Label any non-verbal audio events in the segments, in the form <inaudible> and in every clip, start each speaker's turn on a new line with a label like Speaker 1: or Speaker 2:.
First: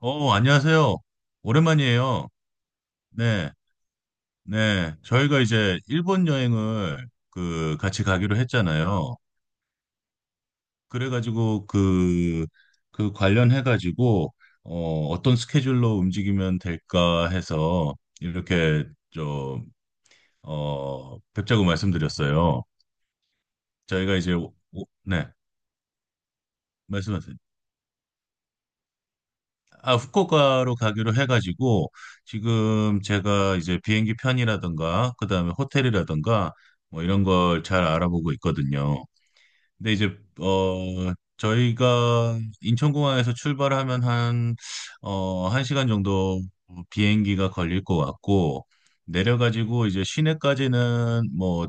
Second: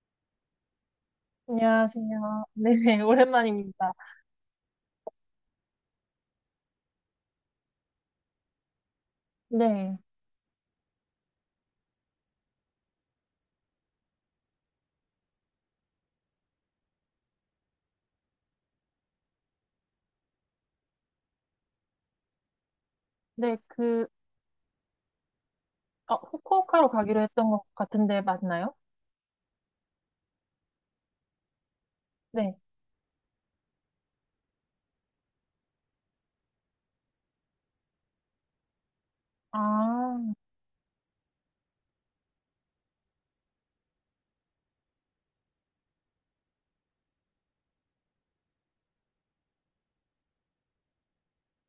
Speaker 1: 안녕하세요. 오랜만이에요.
Speaker 2: 안녕하세요. 네, <laughs>
Speaker 1: 네,
Speaker 2: 오랜만입니다.
Speaker 1: 네. 저희가 이제 일본 여행을 같이 가기로 했잖아요.
Speaker 2: 네.
Speaker 1: 그래가지고 그 관련해가지고 어떤 스케줄로 움직이면 될까 해서 이렇게 좀, 뵙자고 말씀드렸어요.
Speaker 2: 네, 그,
Speaker 1: 저희가 이제, 네,
Speaker 2: 후쿠오카로 가기로
Speaker 1: 말씀하세요.
Speaker 2: 했던 것 같은데 맞나요?
Speaker 1: 아, 후쿠오카로 가기로 해가지고
Speaker 2: 네.
Speaker 1: 지금 제가 이제 비행기 편이라든가 그다음에 호텔이라든가 뭐 이런 걸 잘 알아보고 있거든요. 근데 이제
Speaker 2: 아,
Speaker 1: 어 저희가 인천공항에서 출발하면 한 한 시간 정도 비행기가 걸릴 것 같고, 내려가지고 이제 시내까지는 뭐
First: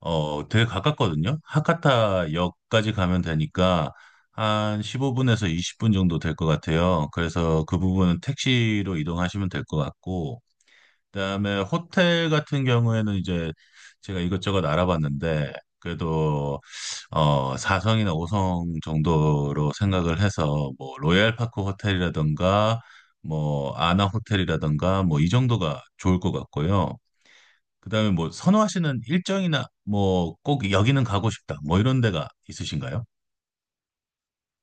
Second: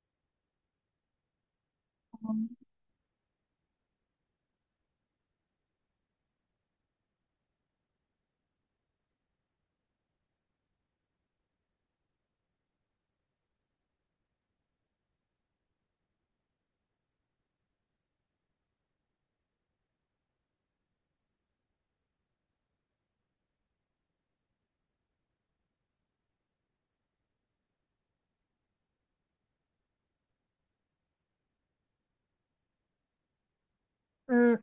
Speaker 1: 되게 가깝거든요. 하카타
Speaker 2: 음,
Speaker 1: 역까지 가면 되니까 한 15분에서 20분 정도 될 것 같아요. 그래서 그 부분은 택시로 이동하시면 될 것 같고, 그다음에 호텔 같은 경우에는 이제 제가 이것저것 알아봤는데, 그래도 4성이나 5성 정도로 생각을 해서, 뭐 로얄파크 호텔이라든가 뭐 아나 호텔이라든가 뭐 이 정도가 좋을 것 같고요. 그다음에 뭐 선호하시는 일정이나 뭐 꼭 여기는 가고 싶다, 뭐 이런 데가 있으신가요?
Speaker 2: 음,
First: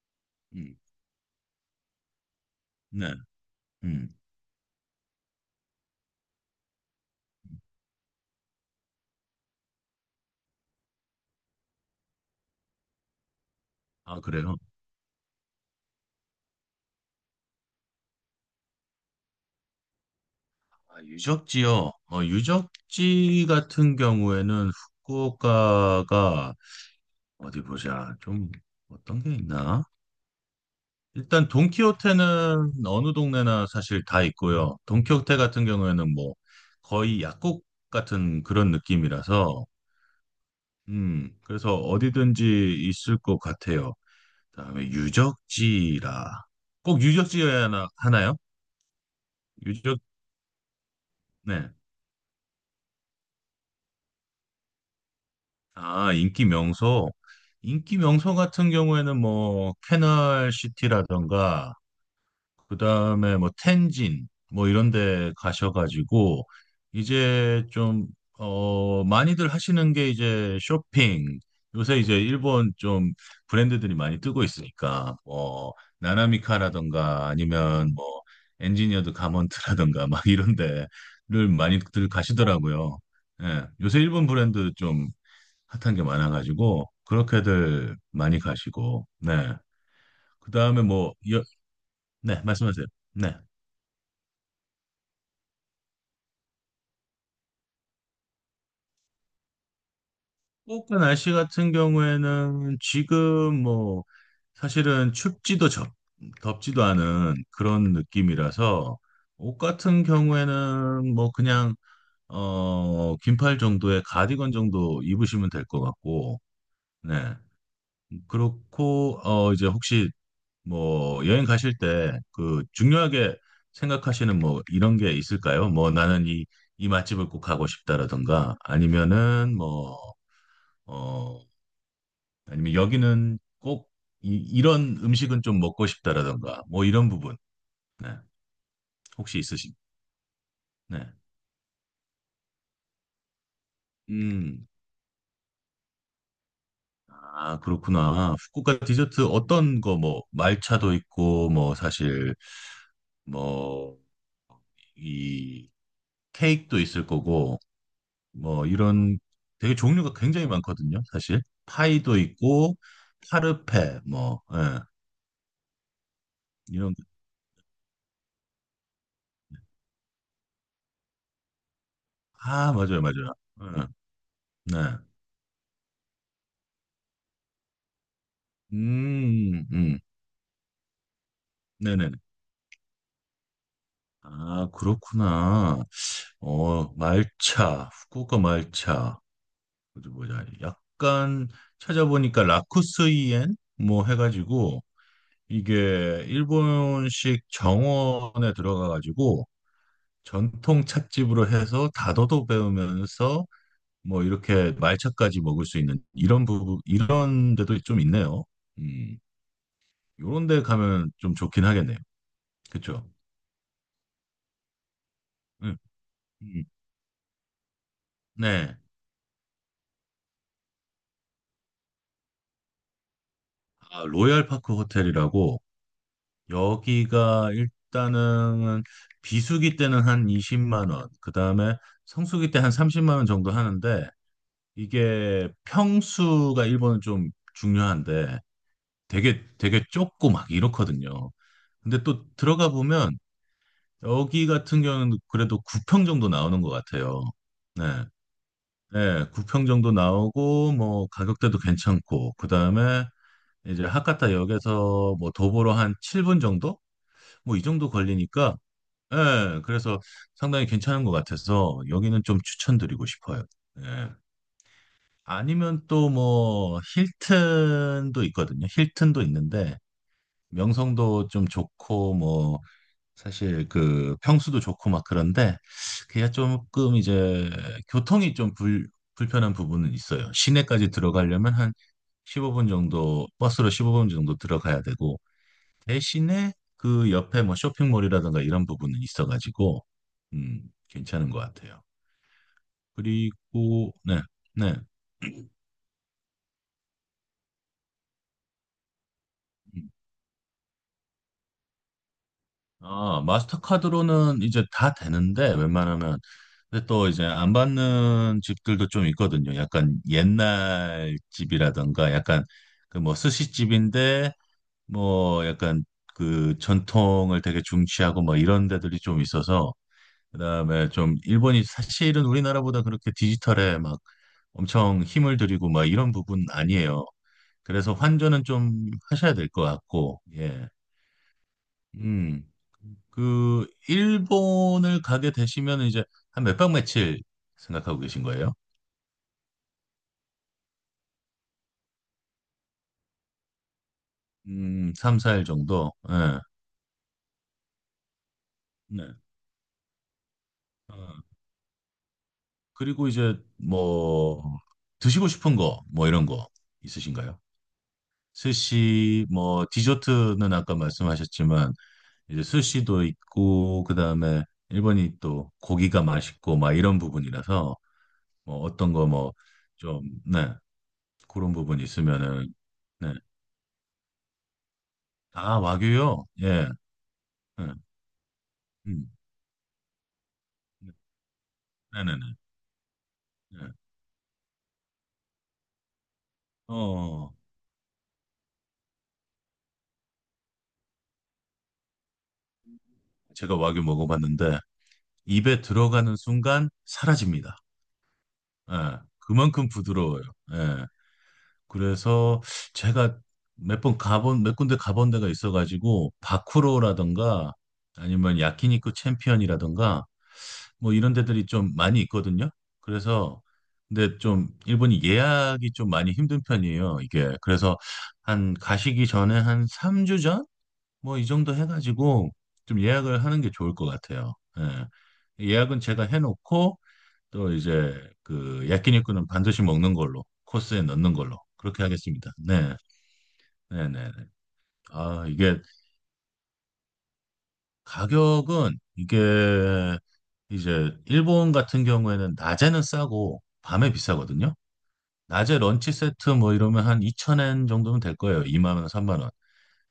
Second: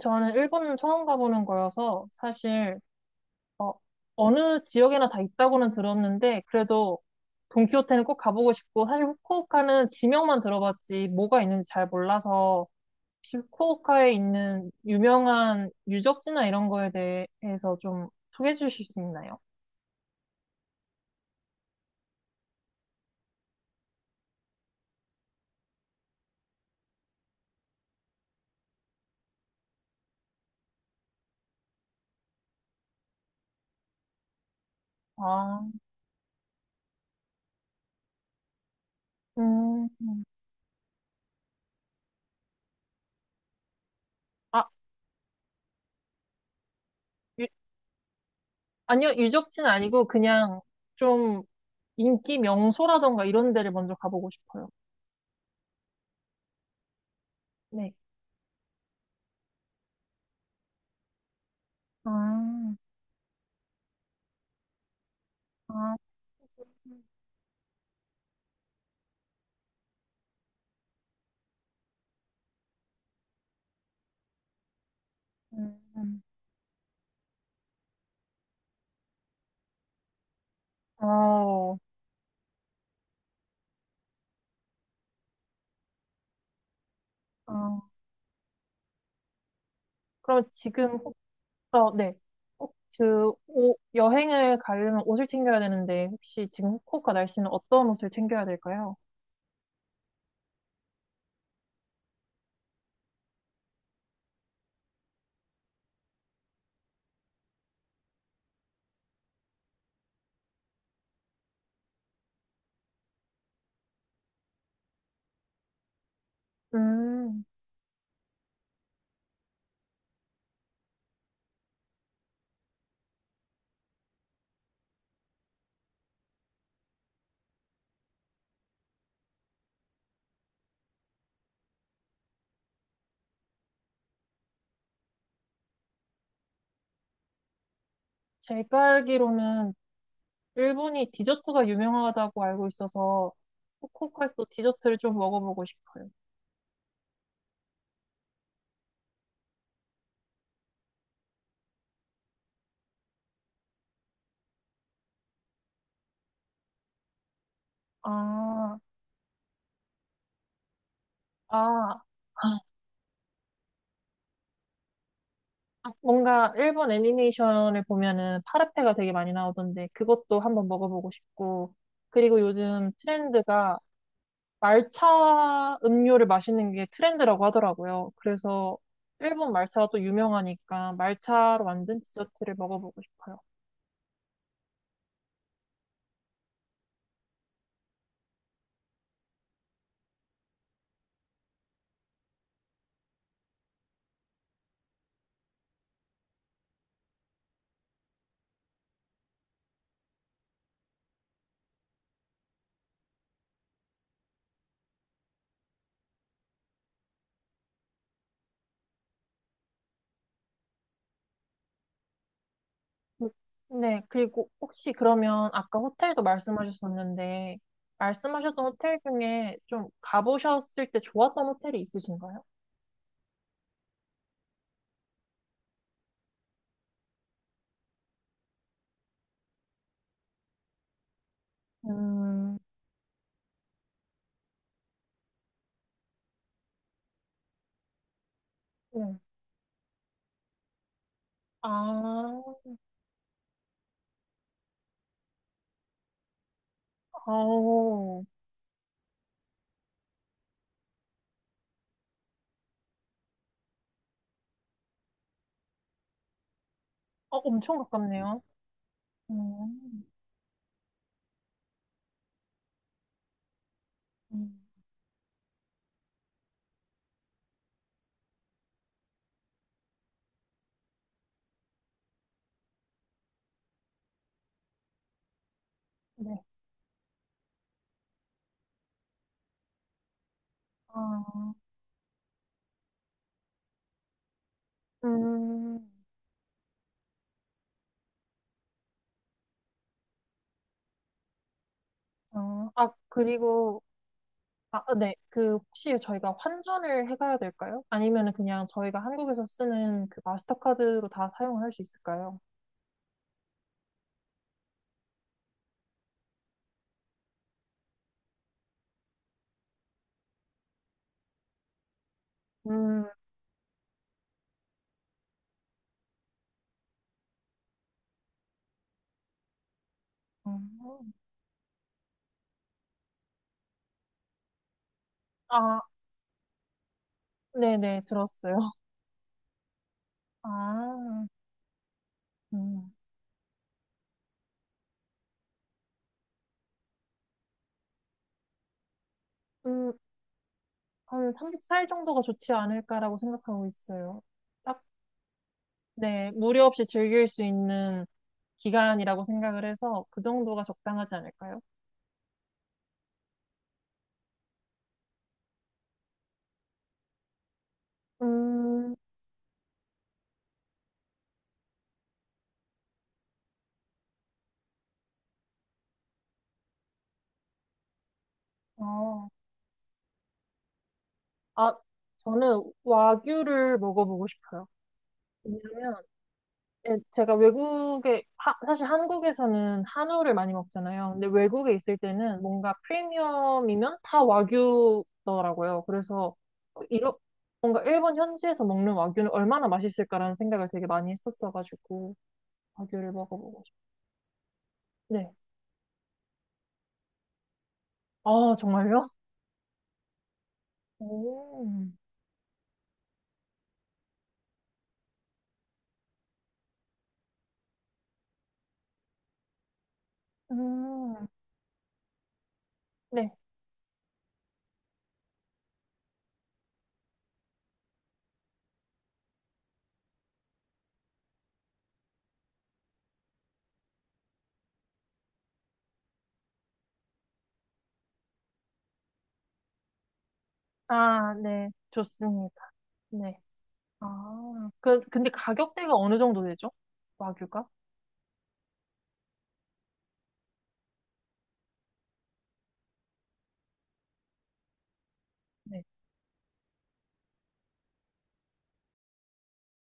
Speaker 2: 저는 일본
Speaker 1: 음.
Speaker 2: 처음 가보는 거여서 사실,
Speaker 1: 네.
Speaker 2: 어,
Speaker 1: 음.
Speaker 2: 어느 지역에나 다 있다고는 들었는데, 그래도 돈키호테는 꼭 가보고 싶고, 사실 후쿠오카는 지명만 들어봤지 뭐가 있는지 잘 몰라서, 혹시 후쿠오카에
Speaker 1: 아, 그래요?
Speaker 2: 있는 유명한 유적지나 이런 거에 대해서 좀 소개해 주실 수 있나요?
Speaker 1: 아, 유적. 지요 유적지 같은 경우에는 후쿠오카가 어디 보자. 좀 어떤 게 있나? 일단 돈키호테는 어느 동네나 사실 다 있고요. 돈키호테 같은
Speaker 2: 아,
Speaker 1: 경우에는 뭐 거의 약국 같은 그런 느낌이라서,
Speaker 2: 음,
Speaker 1: 그래서 어디든지 있을 것 같아요.
Speaker 2: 아,
Speaker 1: 그다음에 유적지라. 꼭
Speaker 2: 유-
Speaker 1: 유적지여야 하나요?
Speaker 2: 아니요, 유적지는
Speaker 1: 유적,
Speaker 2: 아니고 그냥 좀
Speaker 1: 네.
Speaker 2: 인기 명소라던가 이런 데를 먼저 가보고 싶어요.
Speaker 1: 아, 인기 명소.
Speaker 2: 네.
Speaker 1: 인기 명소 같은 경우에는 뭐, 캐널시티라던가,
Speaker 2: 아,
Speaker 1: 그다음에 뭐 텐진 뭐 이런 데
Speaker 2: 아,
Speaker 1: 가셔가지고 이제 좀 많이들 하시는 게 이제 쇼핑. 요새 이제 일본 좀 브랜드들이 많이 뜨고 있으니까, 뭐
Speaker 2: 음,
Speaker 1: 나나미카라던가 아니면 뭐 엔지니어드 가먼트라던가 막 이런 데를
Speaker 2: 어,
Speaker 1: 많이들 가시더라고요. 예. 요새 일본 브랜드 좀 핫한 게 많아가지고
Speaker 2: 어,
Speaker 1: 그렇게들 많이 가시고, 네.
Speaker 2: 그럼
Speaker 1: 그다음에
Speaker 2: 지금부터, 네.
Speaker 1: 네,
Speaker 2: 꼭
Speaker 1: 말씀하세요.
Speaker 2: 그,
Speaker 1: 네.
Speaker 2: 오 여행을 가려면 옷을 챙겨야 되는데, 혹시 지금 후쿠오카 날씨는 어떤 옷을 챙겨야 될까요?
Speaker 1: 후쿠오카 날씨 같은 경우에는 지금 뭐 사실은 덥지도 않은 그런 느낌이라서, 옷 같은 경우에는 뭐 그냥 긴팔 정도의 가디건 정도 입으시면 될 것 같고, 네.
Speaker 2: 음,
Speaker 1: 그렇고 이제 혹시 뭐 여행 가실 때 그 중요하게 생각하시는 뭐 이런 게 있을까요? 뭐, 나는 이 맛집을 꼭 가고 싶다라든가, 아니면은 뭐어 아니면 여기는 꼭 이런 음식은 좀 먹고 싶다라던가, 뭐 이런 부분. 네.
Speaker 2: 제가
Speaker 1: 혹시
Speaker 2: 알기로는
Speaker 1: 있으신?
Speaker 2: 일본이
Speaker 1: 네.
Speaker 2: 디저트가 유명하다고 알고 있어서 후쿠오카에서
Speaker 1: 음.
Speaker 2: 디저트를 좀 먹어보고 싶어요.
Speaker 1: 아, 그렇구나. 후쿠오카 디저트 어떤 거. 뭐 말차도 있고, 뭐 사실 뭐 이 케이크도 있을 거고, 뭐
Speaker 2: 아,
Speaker 1: 이런 되게 종류가 굉장히 많거든요, 사실.
Speaker 2: 아,
Speaker 1: 파이도 있고, 파르페 뭐, 예,
Speaker 2: 아, 뭔가 일본
Speaker 1: 이런.
Speaker 2: 애니메이션을 보면은 파르페가 되게 많이 나오던데 그것도 한번 먹어보고 싶고, 그리고
Speaker 1: 아,
Speaker 2: 요즘
Speaker 1: 맞아요, 맞아요. 예,
Speaker 2: 트렌드가
Speaker 1: 네.
Speaker 2: 말차 음료를 마시는 게 트렌드라고 하더라고요. 그래서 일본
Speaker 1: 음,
Speaker 2: 말차가
Speaker 1: 음.
Speaker 2: 또 유명하니까 말차로 만든
Speaker 1: 네네.
Speaker 2: 디저트를 먹어보고 싶어요.
Speaker 1: 아, 그렇구나. 어, 말차, 후쿠오카 말차. 어디 보자. 약간 찾아보니까 라쿠스이엔 뭐 해가지고, 이게 일본식 정원에 들어가가지고 전통 찻집으로 해서 다도도 배우면서 뭐 이렇게 말차까지 먹을 수 있는 이런 부분, 이런 데도 좀 있네요. 음, 요런 데 가면 좀 좋긴 하겠네요. 그쵸?
Speaker 2: 네, 그리고 혹시 그러면
Speaker 1: 음,
Speaker 2: 아까 호텔도
Speaker 1: 음.
Speaker 2: 말씀하셨었는데 말씀하셨던
Speaker 1: 네.
Speaker 2: 호텔 중에 좀 가보셨을 때 좋았던 호텔이 있으신가요?
Speaker 1: 아, 로얄파크 호텔이라고. 여기가 일단은 비수기 때는 한 20만 원, 그 다음에 성수기
Speaker 2: 음,
Speaker 1: 때 한 30만 원 정도 하는데, 이게 평수가 일본은 좀 중요한데,
Speaker 2: 네.
Speaker 1: 되게 되게 좁고 막 이렇거든요. 근데 또
Speaker 2: 아,
Speaker 1: 들어가 보면 여기 같은 경우는 그래도 9평 정도 나오는 것 같아요. 네,
Speaker 2: 아오.
Speaker 1: 네, 9평 정도 나오고 뭐 가격대도 괜찮고, 그 다음에 이제 하카타 역에서 뭐 도보로 한 7분 정도? 뭐 이
Speaker 2: 엄청
Speaker 1: 정도
Speaker 2: 가깝네요.
Speaker 1: 걸리니까, 예, 그래서
Speaker 2: 음,
Speaker 1: 상당히 괜찮은 것 같아서 여기는 좀 추천드리고 싶어요. 예.
Speaker 2: 음,
Speaker 1: 아니면 또 뭐 힐튼도 있거든요. 힐튼도 있는데 명성도 좀 좋고, 뭐 사실 그 평수도 좋고 막 그런데, 그게
Speaker 2: 네.
Speaker 1: 조금 이제 교통이 좀 불편한 부분은 있어요. 시내까지
Speaker 2: 아,
Speaker 1: 들어가려면 한 15분 정도, 버스로 15분 정도 들어가야 되고,
Speaker 2: 음,
Speaker 1: 대신에 그 옆에 뭐 쇼핑몰이라든가 이런 부분은 있어가지고, 음, 괜찮은 것 같아요.
Speaker 2: 아, 아, 그리고,
Speaker 1: 그리고 네, 네.
Speaker 2: 아, 아, 네. 그, 혹시 저희가 환전을 해가야 될까요? 아니면 은 그냥 저희가 한국에서
Speaker 1: 음.
Speaker 2: 쓰는 그 마스터카드로 다 사용을 할 수 있을까요?
Speaker 1: 아, 마스터카드로는 이제 다 되는데, 웬만하면, 근데 또 이제 안 받는 집들도 좀 있거든요. 약간 옛날 집이라든가, 약간 그
Speaker 2: 음,
Speaker 1: 뭐 스시집인데 뭐 약간 그 전통을 되게 중시하고 뭐 이런 데들이 좀 있어서. 그다음에
Speaker 2: 음.
Speaker 1: 좀 일본이 사실은 우리나라보다 그렇게 디지털에 막 엄청 힘을 들이고
Speaker 2: 아,
Speaker 1: 막 이런 부분 아니에요. 그래서
Speaker 2: 네네,
Speaker 1: 환전은
Speaker 2: 들었어요. <laughs>
Speaker 1: 좀 하셔야 될 것 같고, 예.
Speaker 2: 아,
Speaker 1: 음.
Speaker 2: 음,
Speaker 1: 그 일본을 가게 되시면 이제 한 몇 박 며칠 생각하고 계신 거예요?
Speaker 2: 음, 한 3박 4일 정도가 좋지 않을까라고 생각하고 있어요. 딱
Speaker 1: 3, 4일 정도.
Speaker 2: 네,
Speaker 1: 예.
Speaker 2: 무료 없이 즐길 수 있는
Speaker 1: 네.
Speaker 2: 기간이라고 생각을 해서 그 정도가
Speaker 1: 어,
Speaker 2: 적당하지 않을까요?
Speaker 1: 그리고 이제 뭐 드시고 싶은 거 뭐 이런 거 있으신가요?
Speaker 2: 음,
Speaker 1: 스시 뭐, 디저트는 아까 말씀하셨지만 이제 스시도 있고, 그다음에 일본이 또 고기가 맛있고 막 이런 부분이라서, 뭐 어떤 거
Speaker 2: 어,
Speaker 1: 뭐 좀, 네. 그런
Speaker 2: 아,
Speaker 1: 부분 있으면은.
Speaker 2: 저는
Speaker 1: 네.
Speaker 2: 와규를 먹어보고 싶어요.
Speaker 1: 아,
Speaker 2: 왜냐면,
Speaker 1: 와규요? 예.
Speaker 2: 예, 제가
Speaker 1: 네.
Speaker 2: 외국에, 사실
Speaker 1: 음.
Speaker 2: 한국에서는 한우를 많이 먹잖아요. 근데 외국에 있을
Speaker 1: 네, 네, 네.
Speaker 2: 때는 뭔가
Speaker 1: 네.
Speaker 2: 프리미엄이면 다 와규더라고요. 그래서, 이러,
Speaker 1: 어,
Speaker 2: 뭔가 일본 현지에서 먹는 와규는 얼마나 맛있을까라는 생각을 되게 많이 했었어가지고, 와규를
Speaker 1: 제가
Speaker 2: 먹어보고
Speaker 1: 와규
Speaker 2: 싶어요.
Speaker 1: 먹어봤는데
Speaker 2: 네.
Speaker 1: 입에 들어가는 순간 사라집니다.
Speaker 2: 아,
Speaker 1: 예.
Speaker 2: 정말요?
Speaker 1: 그만큼 부드러워요. 예.
Speaker 2: 오,
Speaker 1: 그래서 제가 몇 군데 가본 데가 있어가지고, 바쿠로라던가, 아니면 야키니쿠 챔피언이라던가, 뭐 이런
Speaker 2: 음,
Speaker 1: 데들이 좀 많이 있거든요.
Speaker 2: 네.
Speaker 1: 그래서, 근데 좀, 일본이 예약이 좀 많이 힘든 편이에요, 이게. 그래서, 한, 가시기 전에 한 3주 전? 뭐 이 정도 해가지고, 좀 예약을 하는 게 좋을 것 같아요. 예. 예약은 제가 해놓고, 또 이제 그 야끼니쿠는 반드시 먹는 걸로, 코스에 넣는
Speaker 2: 아,
Speaker 1: 걸로
Speaker 2: 네.
Speaker 1: 그렇게 하겠습니다.
Speaker 2: 좋습니다.
Speaker 1: 네,
Speaker 2: 네.
Speaker 1: 네, 네. 네.
Speaker 2: 아, 그,
Speaker 1: 아
Speaker 2: 근데
Speaker 1: 이게
Speaker 2: 가격대가 어느 정도 되죠? 와규가?
Speaker 1: 가격은 이게 이제 일본 같은 경우에는 낮에는 싸고 밤에 비싸거든요. 낮에
Speaker 2: 네.
Speaker 1: 런치 세트 뭐 이러면 한2천엔 정도면 될 거예요. 2만 원, 3만 원.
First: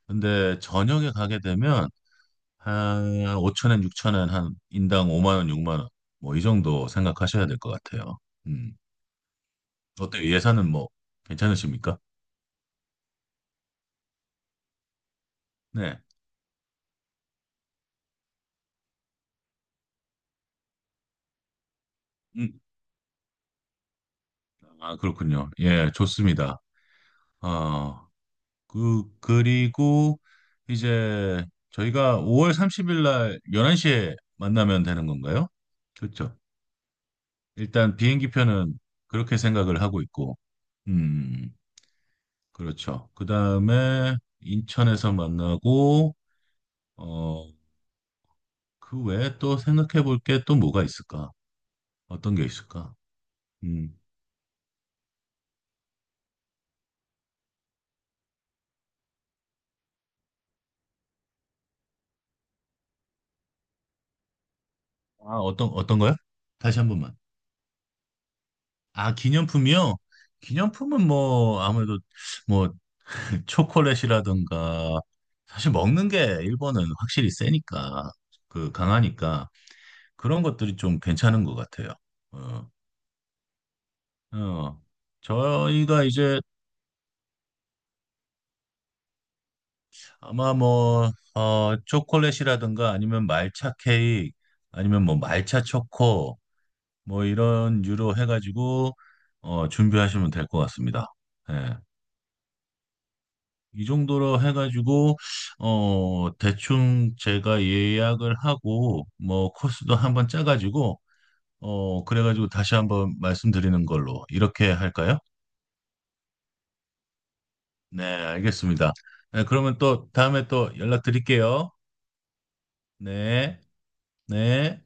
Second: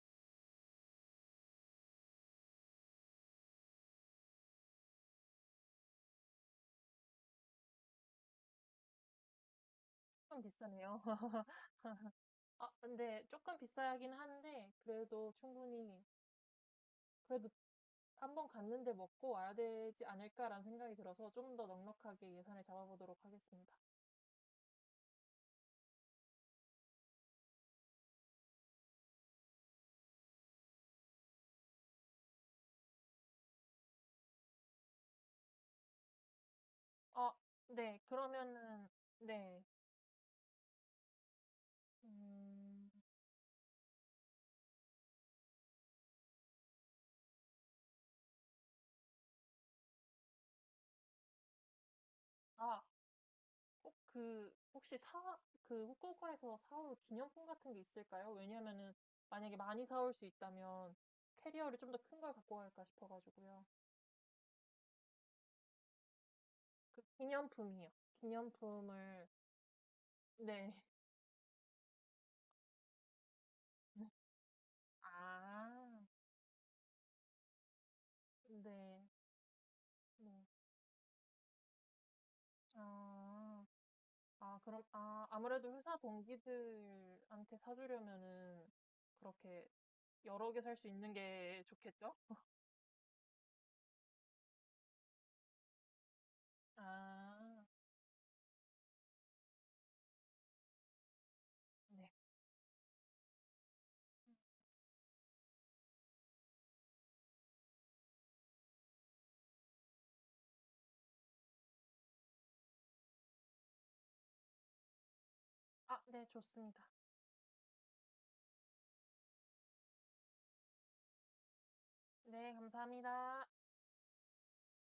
Speaker 1: 근데 저녁에 가게 되면 한5천엔6천엔 한 인당 5만 원, 6만 원. 뭐 이 정도 생각하셔야 될 것 같아요. 음. 어때요?
Speaker 2: 조금
Speaker 1: 예산은 뭐
Speaker 2: 비싸네요. <laughs>
Speaker 1: 괜찮으십니까?
Speaker 2: 아, 근데 조금 비싸긴 한데, 그래도
Speaker 1: 네.
Speaker 2: 충분히, 그래도 한 번 갔는데 먹고 와야 되지 않을까라는 생각이 들어서 좀 더 넉넉하게
Speaker 1: 음.
Speaker 2: 예산을 잡아보도록 하겠습니다.
Speaker 1: 아, 그렇군요. 예, 좋습니다. 어, 그리고 이제 저희가 5월 30일 날 11시에 만나면 되는 건가요? 그렇죠.
Speaker 2: 아,
Speaker 1: 일단
Speaker 2: 네.
Speaker 1: 비행기 표는
Speaker 2: 그러면은,
Speaker 1: 그렇게
Speaker 2: 네.
Speaker 1: 생각을 하고 있고, 음,
Speaker 2: 음,
Speaker 1: 그렇죠. 그 다음에 인천에서 만나고, 어, 그 외에 또 생각해 볼 게 또 뭐가 있을까? 어떤 게
Speaker 2: 아,
Speaker 1: 있을까?
Speaker 2: 꼭
Speaker 1: 음,
Speaker 2: 그, 혹시 그 후쿠오카에서 사올 기념품 같은 게 있을까요? 왜냐면은 만약에 많이 사올 수 있다면 캐리어를 좀 더 큰 걸 갖고 갈까 싶어가지고요.
Speaker 1: 아, 어떤 거요? 다시 한
Speaker 2: 그
Speaker 1: 번만.
Speaker 2: 기념품이요.
Speaker 1: 아,
Speaker 2: 기념품을,
Speaker 1: 기념품이요?
Speaker 2: 네.
Speaker 1: 기념품은 뭐 아무래도 뭐 <laughs> 초콜릿이라든가,
Speaker 2: <laughs>
Speaker 1: 사실
Speaker 2: 아,
Speaker 1: 먹는 게 일본은 확실히 세니까, 그
Speaker 2: 네.
Speaker 1: 강하니까,
Speaker 2: 네.
Speaker 1: 그런 것들이 좀 괜찮은 것 같아요. 어,
Speaker 2: 아, 아, 그럼,
Speaker 1: 어.
Speaker 2: 아, 아무래도 회사
Speaker 1: 저희가 이제
Speaker 2: 동기들한테 사주려면은 그렇게 여러
Speaker 1: 아마
Speaker 2: 개 살 수
Speaker 1: 뭐
Speaker 2: 있는 게 좋겠죠?
Speaker 1: 초콜릿이라든가 아니면 말차 케이크 아니면 뭐 말차 초코
Speaker 2: 아,
Speaker 1: 뭐 이런 유로 해가지고 준비하시면 될 것 같습니다. 예.
Speaker 2: 네.
Speaker 1: 이 정도로 해가지고 대충 제가 예약을 하고 뭐 코스도 한번 짜가지고 그래가지고 다시 한번 말씀드리는 걸로 이렇게 할까요?
Speaker 2: 아, 네, 좋습니다.
Speaker 1: 네, 알겠습니다. 네, 그러면 또 다음에 또 연락드릴게요.
Speaker 2: 네, 감사합니다.
Speaker 1: 네, 네.